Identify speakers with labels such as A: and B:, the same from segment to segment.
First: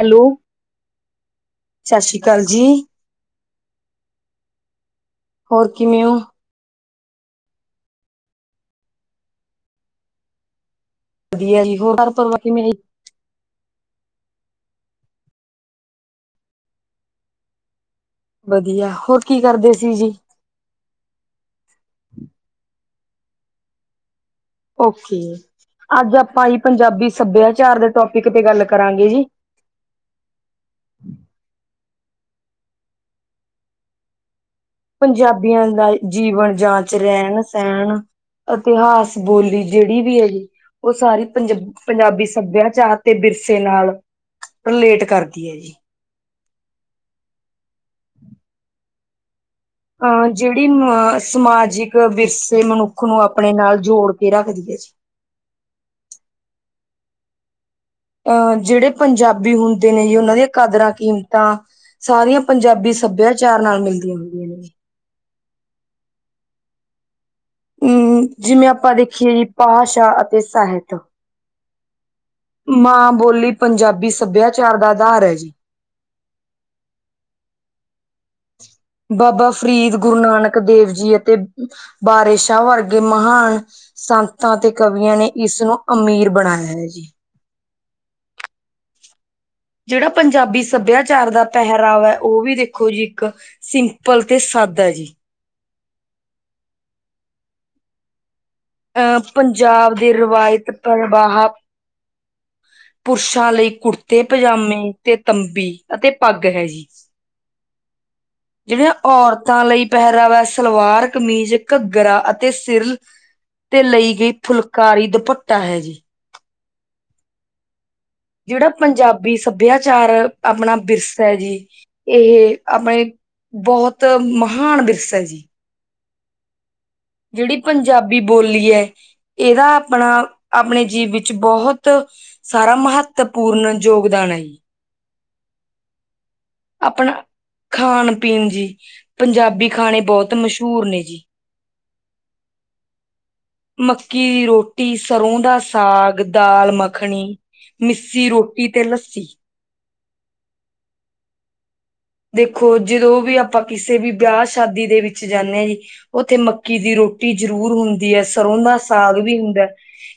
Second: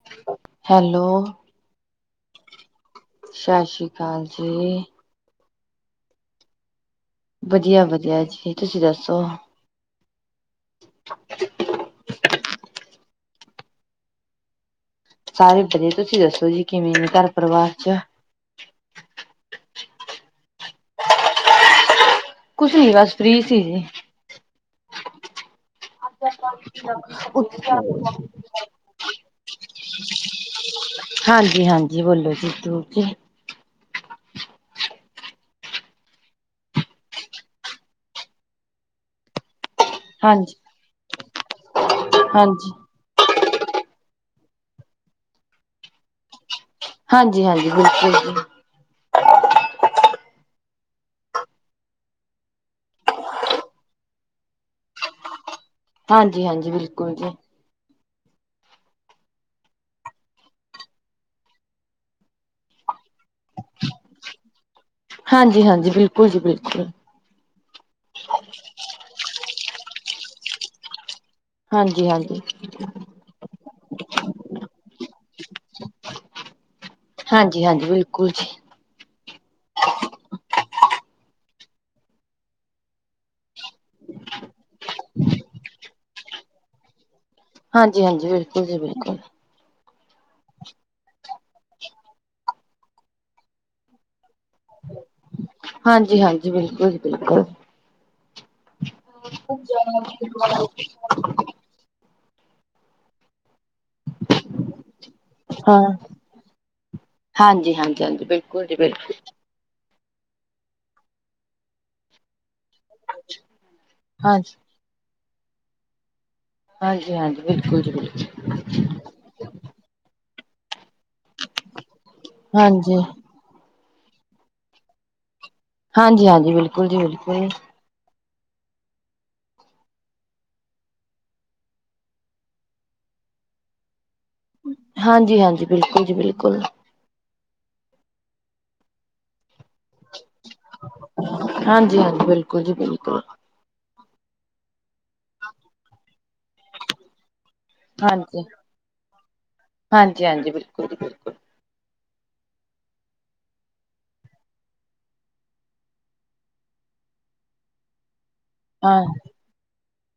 A: Hello,
B: hello,
A: ਸਤਿ ਸ਼੍ਰੀ ਅਕਾਲ ਜੀ।
B: ਸਤਿ ਸ੍ਰੀ ਅਕਾਲ ਜੀ।
A: ਹੋਰ ਕਿਵੇਂ ਹੋ?
B: ਵਧੀਆ ਵਧੀਆ ਜੀ ਤੁਸੀਂ ਦੱਸੋ?
A: ਵਧੀਆ ਜੀ ਹੋਰ ਘਰ ਪਰਿਵਾਰ ਕਿਵੇਂ ਆ ਜੀ।
B: ਸਾਰੇ ਵਧੀਆ ਤੁਸੀਂ ਦੱਸੋ ਜੀ ਕਿਵੇਂ ਨੇ ਘਰ ਪਰਿਵਾਰ ਚ?
A: ਵਧੀਆ ਹੋਰ ਕੀ ਕਰਦੇ ਸੀ ਜੀ। [inaudible]
B: ਕੁਛ ਨੀ ਬਸ ਫ੍ਰੀ ਸੀ ਜੀ।
A: ਓਕੇ ਜੀ ਅੱਜ ਆਪਾਂ ਜ ਪੰਜਾਬੀ ਸਭਿਆਚਾਰ ਦੇ ਟੋਪਿਕ ਤੇ ਗੱਲ ਕਰਾਂਗੇ ਜੀ।
B: ਹਾਂਜੀ ਹਾਂਜੀ, ਬੋਲੋ ਜੀ ਜ਼ਰੂਰ ਜੀ।
A: ਪੰਜਾਬੀਆਂ ਦਾ ਜੀਵਨ ਜਾਂਚ ਰਹਿਣ ਸਹਿਣ ਇਤਿਹਾਸ ਬੋਲੀ। ਜਿਹੜੀ ਵੀ ਹੈਗੀ ਉਹ ਸਾਰੀ ਪੰਜ ਪੰਜਾਬੀ
B: ਹਾਂਜੀ-ਹਾਂਜੀ।
A: ਸੱਭਿਆਚਾਰ ਤੇ ਵਿਰਸੇ ਨਾਲ ਰਿਲੇਟ ਕਰਦੀ ਐ ਜੀ।
B: ਹਾਂਜੀ ਹਾਂਜੀ, ਬਿਲਕੁਲ ਜੀ।
A: ਅਹ ਜਿਹੜੀ ਅ ਸਮਾਜਿਕ ਵਿਰਸੇ ਮਨੁੱਖ ਨੂੰ ਆਪਣੇ ਨਾਲ ਜੋੜ ਕੇ ਰੱਖਦੀ ਐ ਜੀ।
B: ਹਾਂਜੀ ਹਾਂਜੀ ਬਿਲਕੁਲ ਜੀ।
A: ਅਹ ਜਿਹੜੇ ਪੰਜਾਬੀ ਹੁੰਦੇ ਨੇ ਜੀ ਉਹਨਾਂ ਦੀਆਂ ਕਦਰਾਂ ਕੀਮਤਾਂ ਸਾਰੀਆਂ ਪੰਜਾਬੀ ਸੱਭਿਆਚਾਰ ਨਾਲ ਮਿਲਦੀਆਂ ਹੁੰਦੀਆਂ ਨੇ।
B: ਹਾਂਜੀ ਹਾਂਜੀ, ਬਿਲਕੁਲ ਜੀ ਬਿਲਕੁਲ।
A: ਅਮ ਜਿਵੇਂ ਆਪਾਂ ਦੇਖੀਏ ਜੀ ਭਾਸ਼ਾ ਅਤੇ ਸਾਹਿਤ।
B: ਹਾਂਜੀ ਹਾਂਜੀ,
A: ਮਾਂ ਬੋਲੀ ਪੰਜਾਬੀ ਸੱਭਿਆਚਾਰ ਦਾ ਅਧਾਰ ਐ ਜੀ।
B: [unintelligible] ਹਾਂਜੀ ਹਾਂਜੀ, ਬਿਲਕੁਲ ਜੀ।
A: ਬਾਬਾ ਫਰੀਦ ਗੁਰੂ ਨਾਨਕ ਦੇਵ ਜੀ ਅਤੇ ਬਾਰਿਸ਼ ਸ਼ਾਹ ਵਰਗੇ ਮਹਾਨ ਸੰਤਾਂ ਤੇ ਕਵੀਆਂ ਨੇ ਇਸ ਨੂੰ ਅਮੀਰ ਬਣਾ ਲਿਆ ਐ ਜੀ।
B: ਹਾਂਜੀ-ਹਾਂਜੀ, ਬਿਲਕੁਲ ਜੀ ਬਿਲਕੁਲ।
A: ਜੇੜਾ ਪੰਜਾਬੀ ਸੱਭਿਆਚਾਰ ਦਾ ਪਹਿਰਾਵਾ ਐ ਉਹ ਵੀ ਦੇਖੋ ਜੀ ਇੱਕ ਸਿੰਪਲ ਤੇ ਸਾਦਾ ਜੀ।
B: ਹਾਂਜੀ ਹਾਂਜੀ, ਬਿਲਕੁਲ ਜੀ ਬਿਲਕੁਲ।
A: ਅਹ ਪੰਜਾਬ ਦੇ ਰਵਾਇਤ ਪ੍ਰਵਾਹ ਪੁਰਸ਼ਾਂ ਲਈ ਕੁੜਤੇ, ਪਜਾਮੇ ਤੇ ਤੰਬੀ
B: ਹਾਂ,
A: ਅਤੇ ਪੱਗ ਹੈ ਜੀ।
B: ਹਾਂਜੀ-ਹਾਂਜੀ, ਬਿਲਕੁਲ ਜੀ
A: ਜਿਹੜੀਆਂ
B: ਬਿਲਕੁਲ।
A: ਔਰਤਾਂ ਲਈ ਪਹਿਰਾਵਾ ਸਲਵਾਰ, ਕਮੀਜ਼, ਘੱਗਰਾ ਅਤੇ ਸਿਰਲ
B: ਅੱਛਾ।
A: ਤੇ ਲਈ ਗਈ ਫੁਲਕਾਰੀ ਦੁਪੱਟਾ ਹੈ ਜੀ।
B: ਹਾਂਜੀ-ਹਾਂਜੀ, ਬਿਲਕੁਲ ਜੀ ਬਿਲਕੁਲ।
A: ਜੇੜਾ ਪੰਜਾਬੀ ਸਭਿਆਚਾਰ ਅਪਣਾ ਵਿਰਸਾ ਹੈ ਜੀ ਇਹ
B: ਹਾਂਜੀ।
A: ਅਪਣੇ ਬਹੁਤ ਮਹਾਨ ਵਿਰਸ ਐ ਜੀ।
B: ਹਾਂਜੀ-ਹਾਂਜੀ, ਬਿਲਕੁਲ ਜੀ ਬਿਲਕੁਲ।
A: ਜੇੜੀ ਪੰਜਾਬੀ ਬੋਲੀ ਐ ਇਹਦਾ ਅਪਣਾ ਅਪਣੇ ਜੀਵ ਇਚ ਬਹੁਤ ਸਾਰਾ ਮਹੱਤਵਪੂਰਨ ਯੋਗਦਾਨ ਹੈ ਜੀ।
B: ਹਾਂਜੀ-ਹਾਂਜੀ, ਬਿਲਕੁਲ ਜੀ ਬਿਲਕੁਲ।
A: ਅਪਣਾ ਖਾਣ-ਪੀਣ ਜੀ, ਪੰਜਾਬੀ ਖਾਣੇ ਬੌਤ ਮਸ਼ਹੂਰ ਨੇ ਜੀ।
B: ਹਾਂਜੀ-ਹਾਂਜੀ, ਬਿਲਕੁਲ ਜੀ ਬਿਲਕੁਲ।
A: ਮੱਕੀ ਦੀ ਰੋਟੀ, ਸਰ੍ਹੋਂ ਦਾ ਸਾਗ, ਦਾਲ-ਮੱਖਣੀ ਮਿੱਸੀ
B: ਹਾਂਜੀ,
A: ਰੋਟੀ ਤੇ ਲੱਸੀ
B: ਹਾਂਜੀ-ਹਾਂਜੀ, ਬਿਲਕੁਲ ਜੀ ਬਿਲਕੁਲ।
A: ਦੇਖੋ ਜਦੋਂ ਵੀ ਅਪਾਂ ਕਿਸੇ ਵੀ ਵਿਆਹ ਸ਼ਾਦੀ ਦੇ ਵਿੱਚ ਜਾਣੇ ਆ ਜੀ ਉੱਥੇ ਮੱਕੀ ਦੀ ਰੋਟੀ ਜ਼ਰੂਰ ਹੁੰਦੀ ਐ ਤਰੋਂ ਦਾ
B: ਹਾਂ,
A: ਸਾਗ ਵੀ ਹੁੰਦਾ,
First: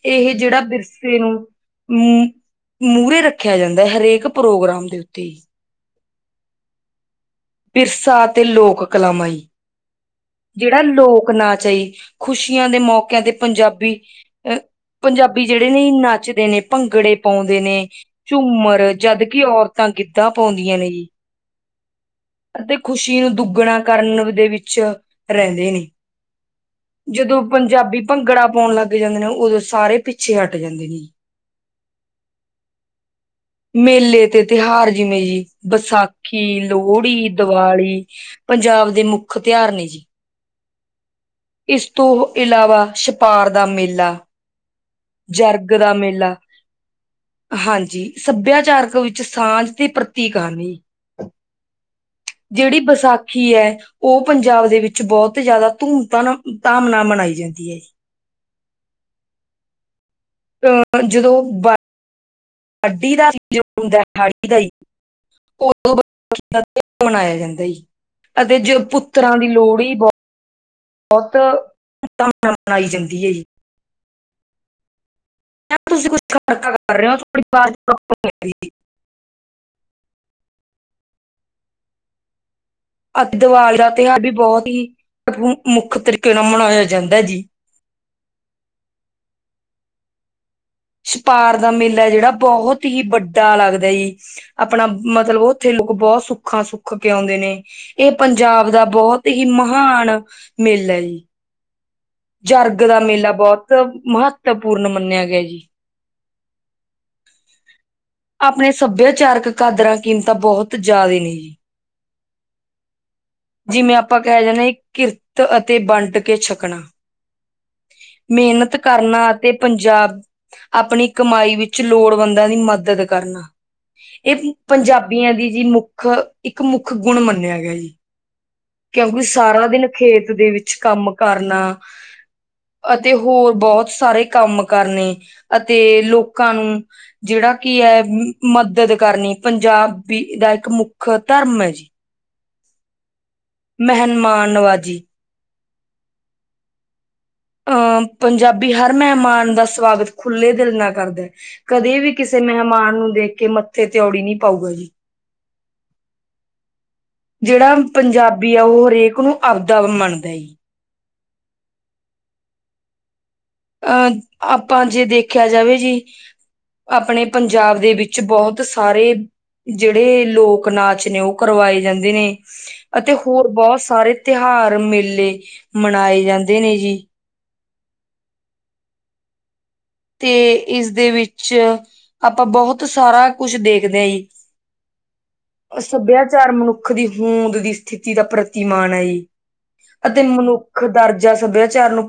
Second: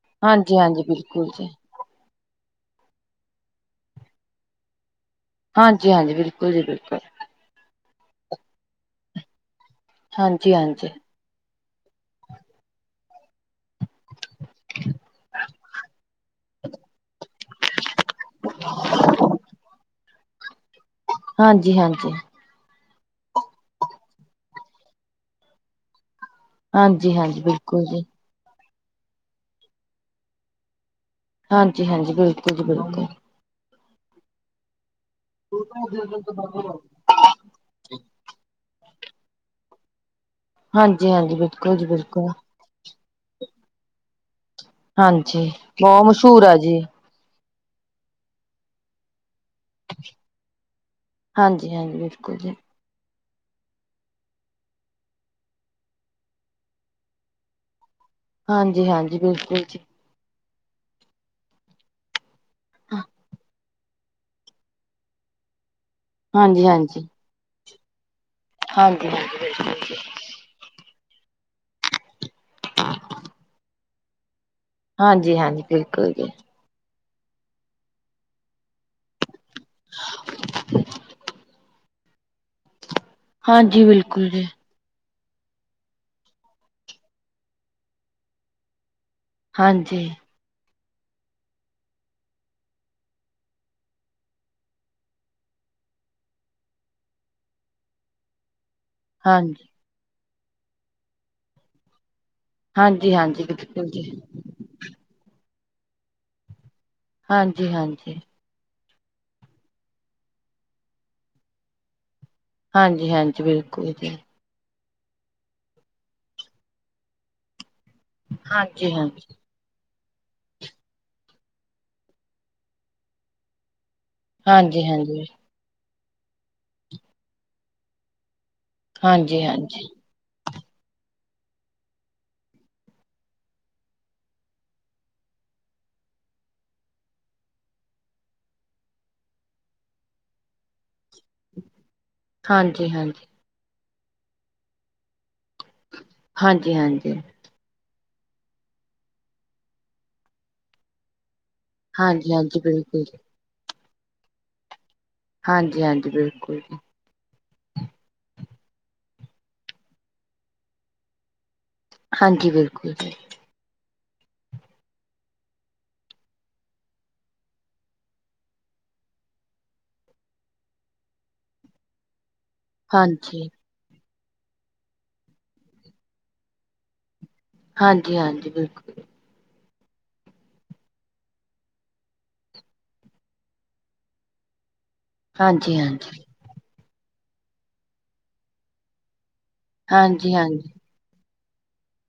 A: ਇਹ ਜੇੜਾ
B: ਹਾਂਜੀ-ਹਾਂਜੀ,
A: ਵਿਰਸੇ
B: ਬਿਲਕੁਲ
A: ਨੂੰ
B: ਜੀ।
A: ਮੁ ਮੂਹਰੇ ਰੱਖਿਆ ਜਾਂਦਾ ਐ ਹਰੇਕ ਪ੍ਰੋਗਰਾਮ ਦੇ ਉੱਤੇ ਈ।
B: ਹਾਂਜੀ-ਹਾਂਜੀ, ਬਿਲਕੁਲ ਜੀ ਬਿਲਕੁਲ।
A: ਵਿਰਸਾ ਅਤੇ ਲੋਕ ਕਲਾਮਾਈ ਜੇੜਾ
B: ਹਾਂਜੀ-ਹਾਂਜੀ,
A: ਲੋਕ ਨਾਚ ਐ ਜੀ, ਖੁਸ਼ੀਆਂ ਦੇ ਮੌਕਿਆਂ ਤੇ ਪੰਜਾਬੀ ਅ ਪੰਜਾਬੀ ਜੇੜੇ ਨੇ ਨੱਚਦੇ ਨੇ, ਭੰਗੜੇ ਪਾਉਂਦੇ ਨੇ। ਝੂਮਰ ਜਦਕਿ ਔਰਤਾਂ ਗਿੱਧਾ ਪਾਉਂਦੀਆਂ ਨੇ ਜੀ।
B: ਹਾਂਜੀ-ਹਾਂਜੀ।
A: ਅਤੇ ਖੁਸ਼ੀ ਨੂੰ ਦੁੱਗਣਾ ਕਰਨ ਦੇ ਵਿੱਚ ਰਹਿੰਦੇ ਨੇ।
B: ਹਾਂਜੀ-ਹਾਂਜੀ,
A: ਜਦੋਂ
B: ਬਿਲਕੁਲ
A: ਪੰਜਾਬੀ
B: ਜੀ,
A: ਭੰਗੜਾ ਪਾਉਣ ਲੱਗ ਜਾਂਦੇ ਨੇ ਉਦੋਂ ਸਾਰੇ ਪਿੱਛੇ ਹਟ ਜਾਂਦੇ ਨੇ।
B: ਹਾਂਜੀ-ਹਾਂਜੀ, ਬਿਲਕੁਲ ਜੀ ਬਿਲਕੁਲ।
A: ਮੇਲੇ ਤੇ ਤਿਉਹਾਰ ਜਿਵੇਂ ਜੀ ਵਿਸਾਖੀ, ਲੋ ਹੜੀ, ਦੀਵਾਲੀ ਪੰਜਾਬ ਦੇ ਮੁੱਖ ਤਿਉਹਾਰ ਨੇ ਜੀ।
B: ਹਾਂਜੀ-ਹਾਂਜੀ। ਬਿਲਕੁਲ
A: ਇਸ
B: ਜੀ
A: ਤੋਂ
B: ਬਿਲਕੁਲ,
A: ਇਲਾਵਾ ਛਪਾਰ ਦਾ ਮੇਲਾ
B: ਹਾਂਜੀ,
A: ਜਰਗ ਦਾ
B: ਬੌ
A: ਮੇਲਾ
B: ਮਸ਼ੂਰ ਆ ਜੀ।
A: ਹਾਂਜੀ, ਸੱਭਿਆਚਾਰਕ ਵਿੱਚ ਸਾਂਝ ਤੇ ਪ੍ਰਤੀਕਰਨੀ
B: ਹਾਂਜੀ-ਹਾਂਜੀ, ਬਿਲਕੁਲ ਜੀ,
A: ਜੇੜੀ ਵਿਸਾ ਸਾਖੀ ਐ, ਉਹ ਪੰਜਾਬ ਦੇ ਵਿੱਚ ਬਹੁਤ ਜੈਦਾ ਧੂਮ ਧਨਾ ਧਾਮ ਨਾਲ ਮਨਾਈ ਜਾਂਦੀ ਐ ਜੀ।
B: ਹਾਂਜੀ-ਹਾਂਜੀ, ਬਿਲਕੁਲ ਜੀ।
A: [unintelligible] ਉ ਦਾ
B: ਹਾਂਜੀ-ਹਾਂਜੀ।
A: ਤਿਉਹਾਰ ਮਨਾਇਆ ਜਾਂਦਾ ਸੀ [unintelligible] ਅਤੇ ਜੋ ਪੁੱਤਰਾਂ
B: ਹਾਂਜੀ-ਹਾਂਜੀ
A: ਦੀ
B: ਬਿਲਕੁਲ।
A: ਲੋੜ ਈ ਬੌ ਬਹੁਤ ਧੁਮਧਾਮ ਨਾਲ ਮਨਾਈ ਜਾਂਦੀ ਐ ਜੀ।
B: ਹਾਂਜੀ ਹਾਂਜੀ
A: ਮ ਤੁਸੀਂ ਕੁਛ ਖਰਕਾ ਕਰ ਰਹੇ ਹੋ ਤੁਹਾ
B: [unintelligible]
A: ਅਤੇ ਦੀਵਾਲੀ
B: ਹਾਂਜੀ
A: ਦਾ ਤਿਉਹਾਰ
B: ਬਿਲਕੁਲ
A: ਵੀ
B: ਜੀ,
A: ਬਹੁਤ ਹੀ ਮੁੱਖ ਤਰੀਕੇ ਨਾਲ ਮਨਾਇਆ ਜਾਂਦਾ ਹੈ ਜੀ
B: ਹਾਂਜੀ
A: ਛਪਾਰ ਦਾ ਮੇਲਾ ਜਿਹੜਾ ਬਹੁਤ ਹੀ ਵੱਡਾ ਲੱਗਦਾ ਜੀ ਆਪਣਾ ਮਤਲਬ ਉੱਥੇ ਲੋਕ ਬਹੁਤ ਸੁੱਖਾ ਸੁੱਖ ਕੇ ਆਉਂਦੇ ਨੇ ਇਹ ਪੰਜਾਬ ਦਾ ਬਹੁਤ ਹੀ ਮਹਾਨ ਮੇਲਾ ਹੈ ਜੀ ਜਰਗ ਦਾ ਮੇਲਾ
B: ਹਾਂਜੀ-ਹਾਂਜੀ
A: ਬਹੁਤ
B: ਬਿਲਕੁਲ ਜੀ,
A: ਮਹੱਤਵਪੂਰਨ ਮੰਨਿਆ ਗਿਆ ਜੀ
B: ਹਾਂਜੀ ਹਾਂਜੀ
A: ਆਪਣੇ ਸੱਭਿਆਚਾਰਕ ਕਾਦਰਾਂ ਕੀਮਤਾਂ ਬਹੁਤ ਜ਼ਿਆਦਾ ਨੇ ਜੀ
B: ਹਾਂਜੀ ਹਾਂਜੀ ਬਿਲਕੁਲ
A: ਜਿਵੇਂ
B: ਜੀ
A: ਆਪਾਂ ਕਹਿ ਜਾਣੇ ਕਿਰਤ ਅਤੇ ਵੰਡ ਕੇ ਛਕਣਾ ਮਿਹਨਤ ਕਰਨਾ
B: ਹਾਂਜੀ-ਹਾਂਜੀ,
A: ਤੇ ਪੰਜਾਬ ਆਪਣੀ ਕਮਾਈ ਵਿੱਚ ਲੋੜਵੰਦਾਂ ਦੀ ਮਦਦ ਕਰਨਾ ਇਹ
B: ਹਾਂਜੀ-ਹਾਂਜੀ,
A: ਪੰਜਾਬੀਆਂ ਦੀ ਜੀ ਮੁੱਖ ਇੱਕ ਮੁੱਖ ਗੁਣ ਮੰਨਿਆ ਗਿਆ ਜੀ ਕਿਉਂਕਿ ਸਾਰਾ
B: ਹਾਂਜੀ-ਹਾਂਜੀ,
A: ਦਿਨ ਖੇਤ ਦੇ ਵਿੱਚ ਕੰਮ ਕਰਨਾ ਅਤੇ ਹੋਰ ਬਹੁਤ ਸਾਰੇ ਕੰਮ ਕਰਨੇ ਅਤੇ ਲੋਕਾਂ ਨੂੰ ਜਿਹੜਾ ਕੀ ਹੈ ਮਦਦ ਕਰਨੀ ਪੰਜਾਬੀ ਦਾ ਇੱਕ ਮੁੱਖ ਧਰਮ ਹੈ ਜੀ
B: ਹਾਂਜੀ ਹਾਂਜੀ
A: ਮਹਨਮਾਨਵਾਜੀ
B: ਹਾਂਜੀ ਹਾਂਜੀ
A: ਅਹ ਪੰਜਾਬੀ ਹਰ ਮਹਿਮਾਨ ਦਾ ਸਵਾਗਤ ਖੁੱਲ੍ਹੇ ਦਿਲ ਨਾਲ ਕਰਦਾ ਕਦੇ ਵੀ ਕਿਸੇ
B: ਹਾਂਜੀ-ਹਾਂਜੀ
A: ਮਹਿਮਾਨ
B: ਬਿਲਕੁਲ
A: ਨੂੰ
B: ਜੀ,
A: ਦੇਖ ਕੇ ਮੱਥੇ ਤਉੜੀ ਨਹੀ ਪਾਊਗਾ ਜੀ
B: ਹਾਂਜੀ ਹਾਂਜੀ ਬਿਲਕੁਲ ਜੀ
A: ਜਿਹੜਾ ਪੰਜਾਬੀ ਆ ਉਹ ਹਰੇਕ ਨੂੰ [unintelligible] ਮੰਨਦਾ
B: ਹਾਂਜੀ ਬਿਲਕੁਲ ਜੀ
A: ਅਹ ਆਪਾਂ ਜੇ ਦੇਖਿਆ ਜਾਵੇ ਜੀ ਆਪਣੇ ਪੰਜਾਬ ਦੇ ਵਿੱਚ ਬਹੁਤ ਸਾਰੇ ਜਿਹੜੇ ਲੋਕ ਨਾਚ ਨੇ ਉਹ ਕਰਵਾਏ ਜਾਂਦੇ ਨੇ ਅਤੇ ਹੋਰ
B: ਹਾਂਜੀ,
A: ਬਹੁਤ ਸਾਰੇ ਤਿਉਹਾਰ ਮੇਲੇ ਮਨਾਏ ਜਾਂਦੇ ਨੇ ਜੀ
B: ਹਾਂਜੀ ਹਾਂਜੀ ਬਿਲਕੁਲ
A: ਤੇ ਇਸਦੇ ਵਿੱਚ ਆਪਾਂ ਬਹੁਤ ਸਾਰਾ ਕੁਛ ਦੇਖਦੇ ਹਾਂ ਜੀ [inaudible] ਅ
B: ਹਾਂਜੀ-ਹਾਂਜੀ।
A: ਸੱਭਿਆਚਾਰ ਮਨੁੱਖ ਦੀ ਹੋਂਦ ਦੀ ਸਥਿਤੀ ਦਾ ਪ੍ਰਤੀਮਾਨ ਹੈ ਜੀ ਅਤੇ
B: ਹਾਂਜੀ-ਹਾਂਜੀ,
A: ਮਨੁੱਖ ਦਰਜਾ ਸੱਭਿਆਚਾਰ ਨੂੰ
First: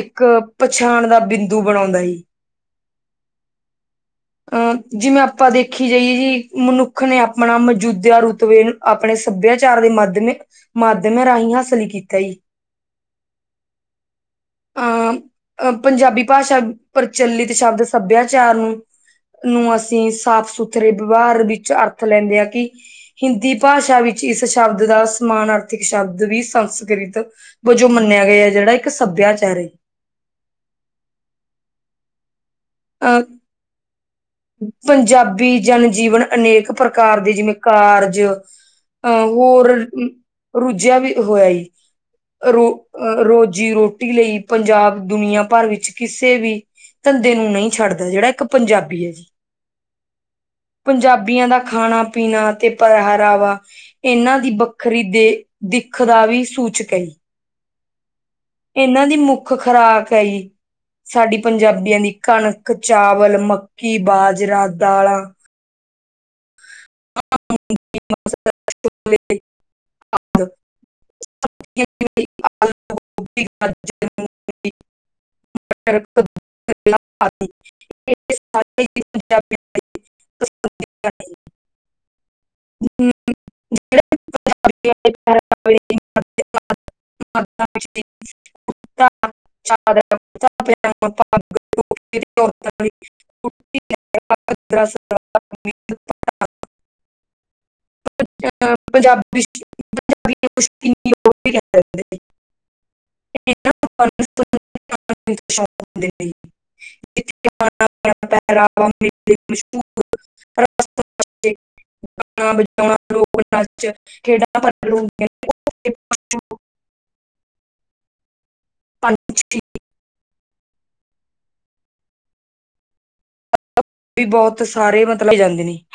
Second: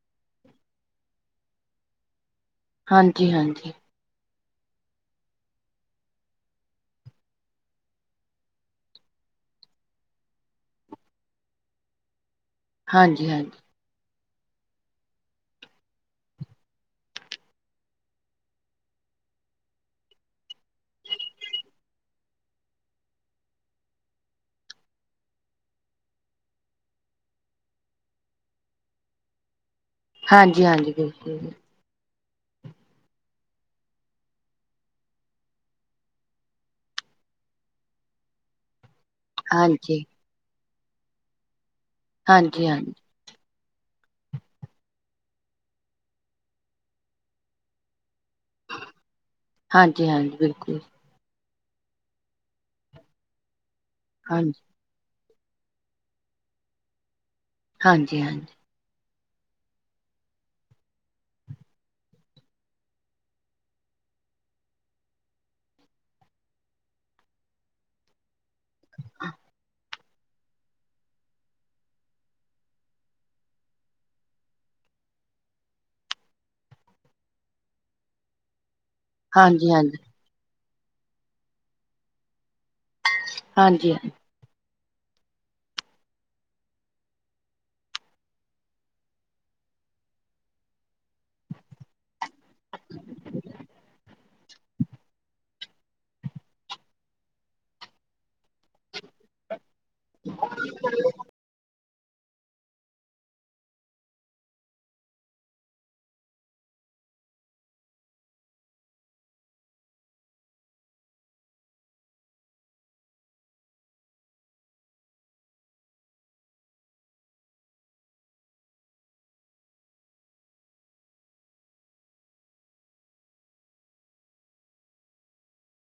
A: ਇੱਕ ਪਛਾਣ ਦਾ ਬਿੰਦੂ ਬਣਾਉਂਦਾ ਸੀ
B: ਹਾਂਜੀ ਹਾਂਜੀ
A: ਅਹ ਜਿਵੇਂ ਆਪਾਂ ਦੇਖੀ ਜਾਈਏ ਜੀ ਮਨੁੱਖ ਨੇ ਆਪਣਾ ਮੌਜੂਦਾ ਰੁਤਬੇ ਆਪਣੇ ਸੱਭਿਆਚਾਰ ਦੇ ਮਾਧਿਮ ਮਾਧਿਅਮਾਂ ਰਾਹੀਂ ਹਾਸਲ ਕੀਤਾ ਜੀ
B: ਹਾਂਜੀ ਹਾਂਜੀ
A: ਅ ਪੰਜਾਬੀ ਭਾਸ਼ਾ ਪ੍ਰਚਲਿਤ ਸ਼ਬਦ ਸੱਭਿਆਚਾਰ ਨੂੰ ਨੂੰ ਅਸੀਂ ਸਾਫ ਸੁਥਰੇ ਵਿਵਹਾਰ ਵਿੱਚ ਅਰਥ ਲੈਂਦੇ ਹਾਂ ਕਿ ਹਿੰਦੀ ਭਾਸ਼ਾ ਵਿੱਚ ਇਸ ਸ਼ਬਦ ਦਾ ਸਮਾਨ ਅਰਥਿਕ ਸ਼ਬਦ ਵੀ ਸੰਸਕ੍ਰਿਤ ਵਜੋਂ ਮੰਨਿਆ ਗਿਆ ਹੈ ਜਿਹੜਾ ਇੱਕ ਸੱਭਿਆਚਾਰ
B: ਹਾਂਜੀ ਹਾਂਜੀ ਬਿਲਕੁਲ
A: ਅ [unintelligible] ਪੰਜਾਬੀ ਜਨਜੀਵਨ ਅਨੇਕ ਪ੍ਰਕਾਰ ਦੇ ਜਿਵੇਂ ਕਾਰਜ ਹੋਰ
B: ਹਾਂਜੀ।
A: ਰੁੱਝਿਆ ਵੀ ਹੋਇਆ ਰੁ
B: ਹਾਂਜੀ ਹਾਂਜੀ
A: ਰੋਜ਼ੀ-ਰੋਟੀ ਲਈ ਪੰਜਾਬ, ਦੁਨੀਆਂ ਭਰ ਵਿੱਚ ਕਿਸੇ ਵੀ ਧੰਦੇ ਨੂੰ ਨਹੀਂ ਛੱਡਦਾ ਜਿਹੜਾ ਇੱਕ ਪੰਜਾਬੀ ਹੈ ਜੀ।
B: ਹਾਂਜੀ-ਹਾਂਜੀ, ਬਿਲਕੁਲ।
A: ਪੰਜਾਬੀਆਂ ਦਾ ਖਾਣਾ ਪੀਣਾ ਤੇ ਪਹਿਰਾਵਾ ਇਹਨਾਂ ਦੀ
B: ਹਾਂਜੀ
A: ਬ ਖਰੀਦੇ ਦਿੱਖਦਾ ਵੀ ਸੂਚਕੇ
B: ਹਾਂਜੀ-ਹਾਂਜੀ।
A: ਏਨਾਂ ਦੀ ਮੁੱਖ ਖੁਰਾਕ ਹੈਗੀ, ਸਾਡੀ ਪੰਜਾਬੀਆਂ ਦੀ ਕਣਕ, ਚਾਵਲ, ਮੱਕੀ, ਬਾਜਰਾ, ਦਾਲਾਂ [unintelligible] [unintelligible] [unintelligible]
B: ਹਾਂਜੀ ਹਾਂਜੀ
A: ਾਬ [unintelligible]
B: ਹਾਂਜੀ
A: ਹ [unintelligible] [unintelligible] [unintelligible] ਦਰ [unintelligible] [unintelligible] ਪੰਜਾਬੀ ਪੰਜਾਬ [unintelligible] [unintelligible] ਪਸ਼ੂਰ [unintelligible] ਰਸ [unintelligible] ਕਿਹੜਾ [unintelligible] ਪੰ [unintelligible] ਵੀ ਬੋਤ ਸਾਰੇ ਮਤਲਬ ਹੀ ਜਾਂਦੇ ਨੇ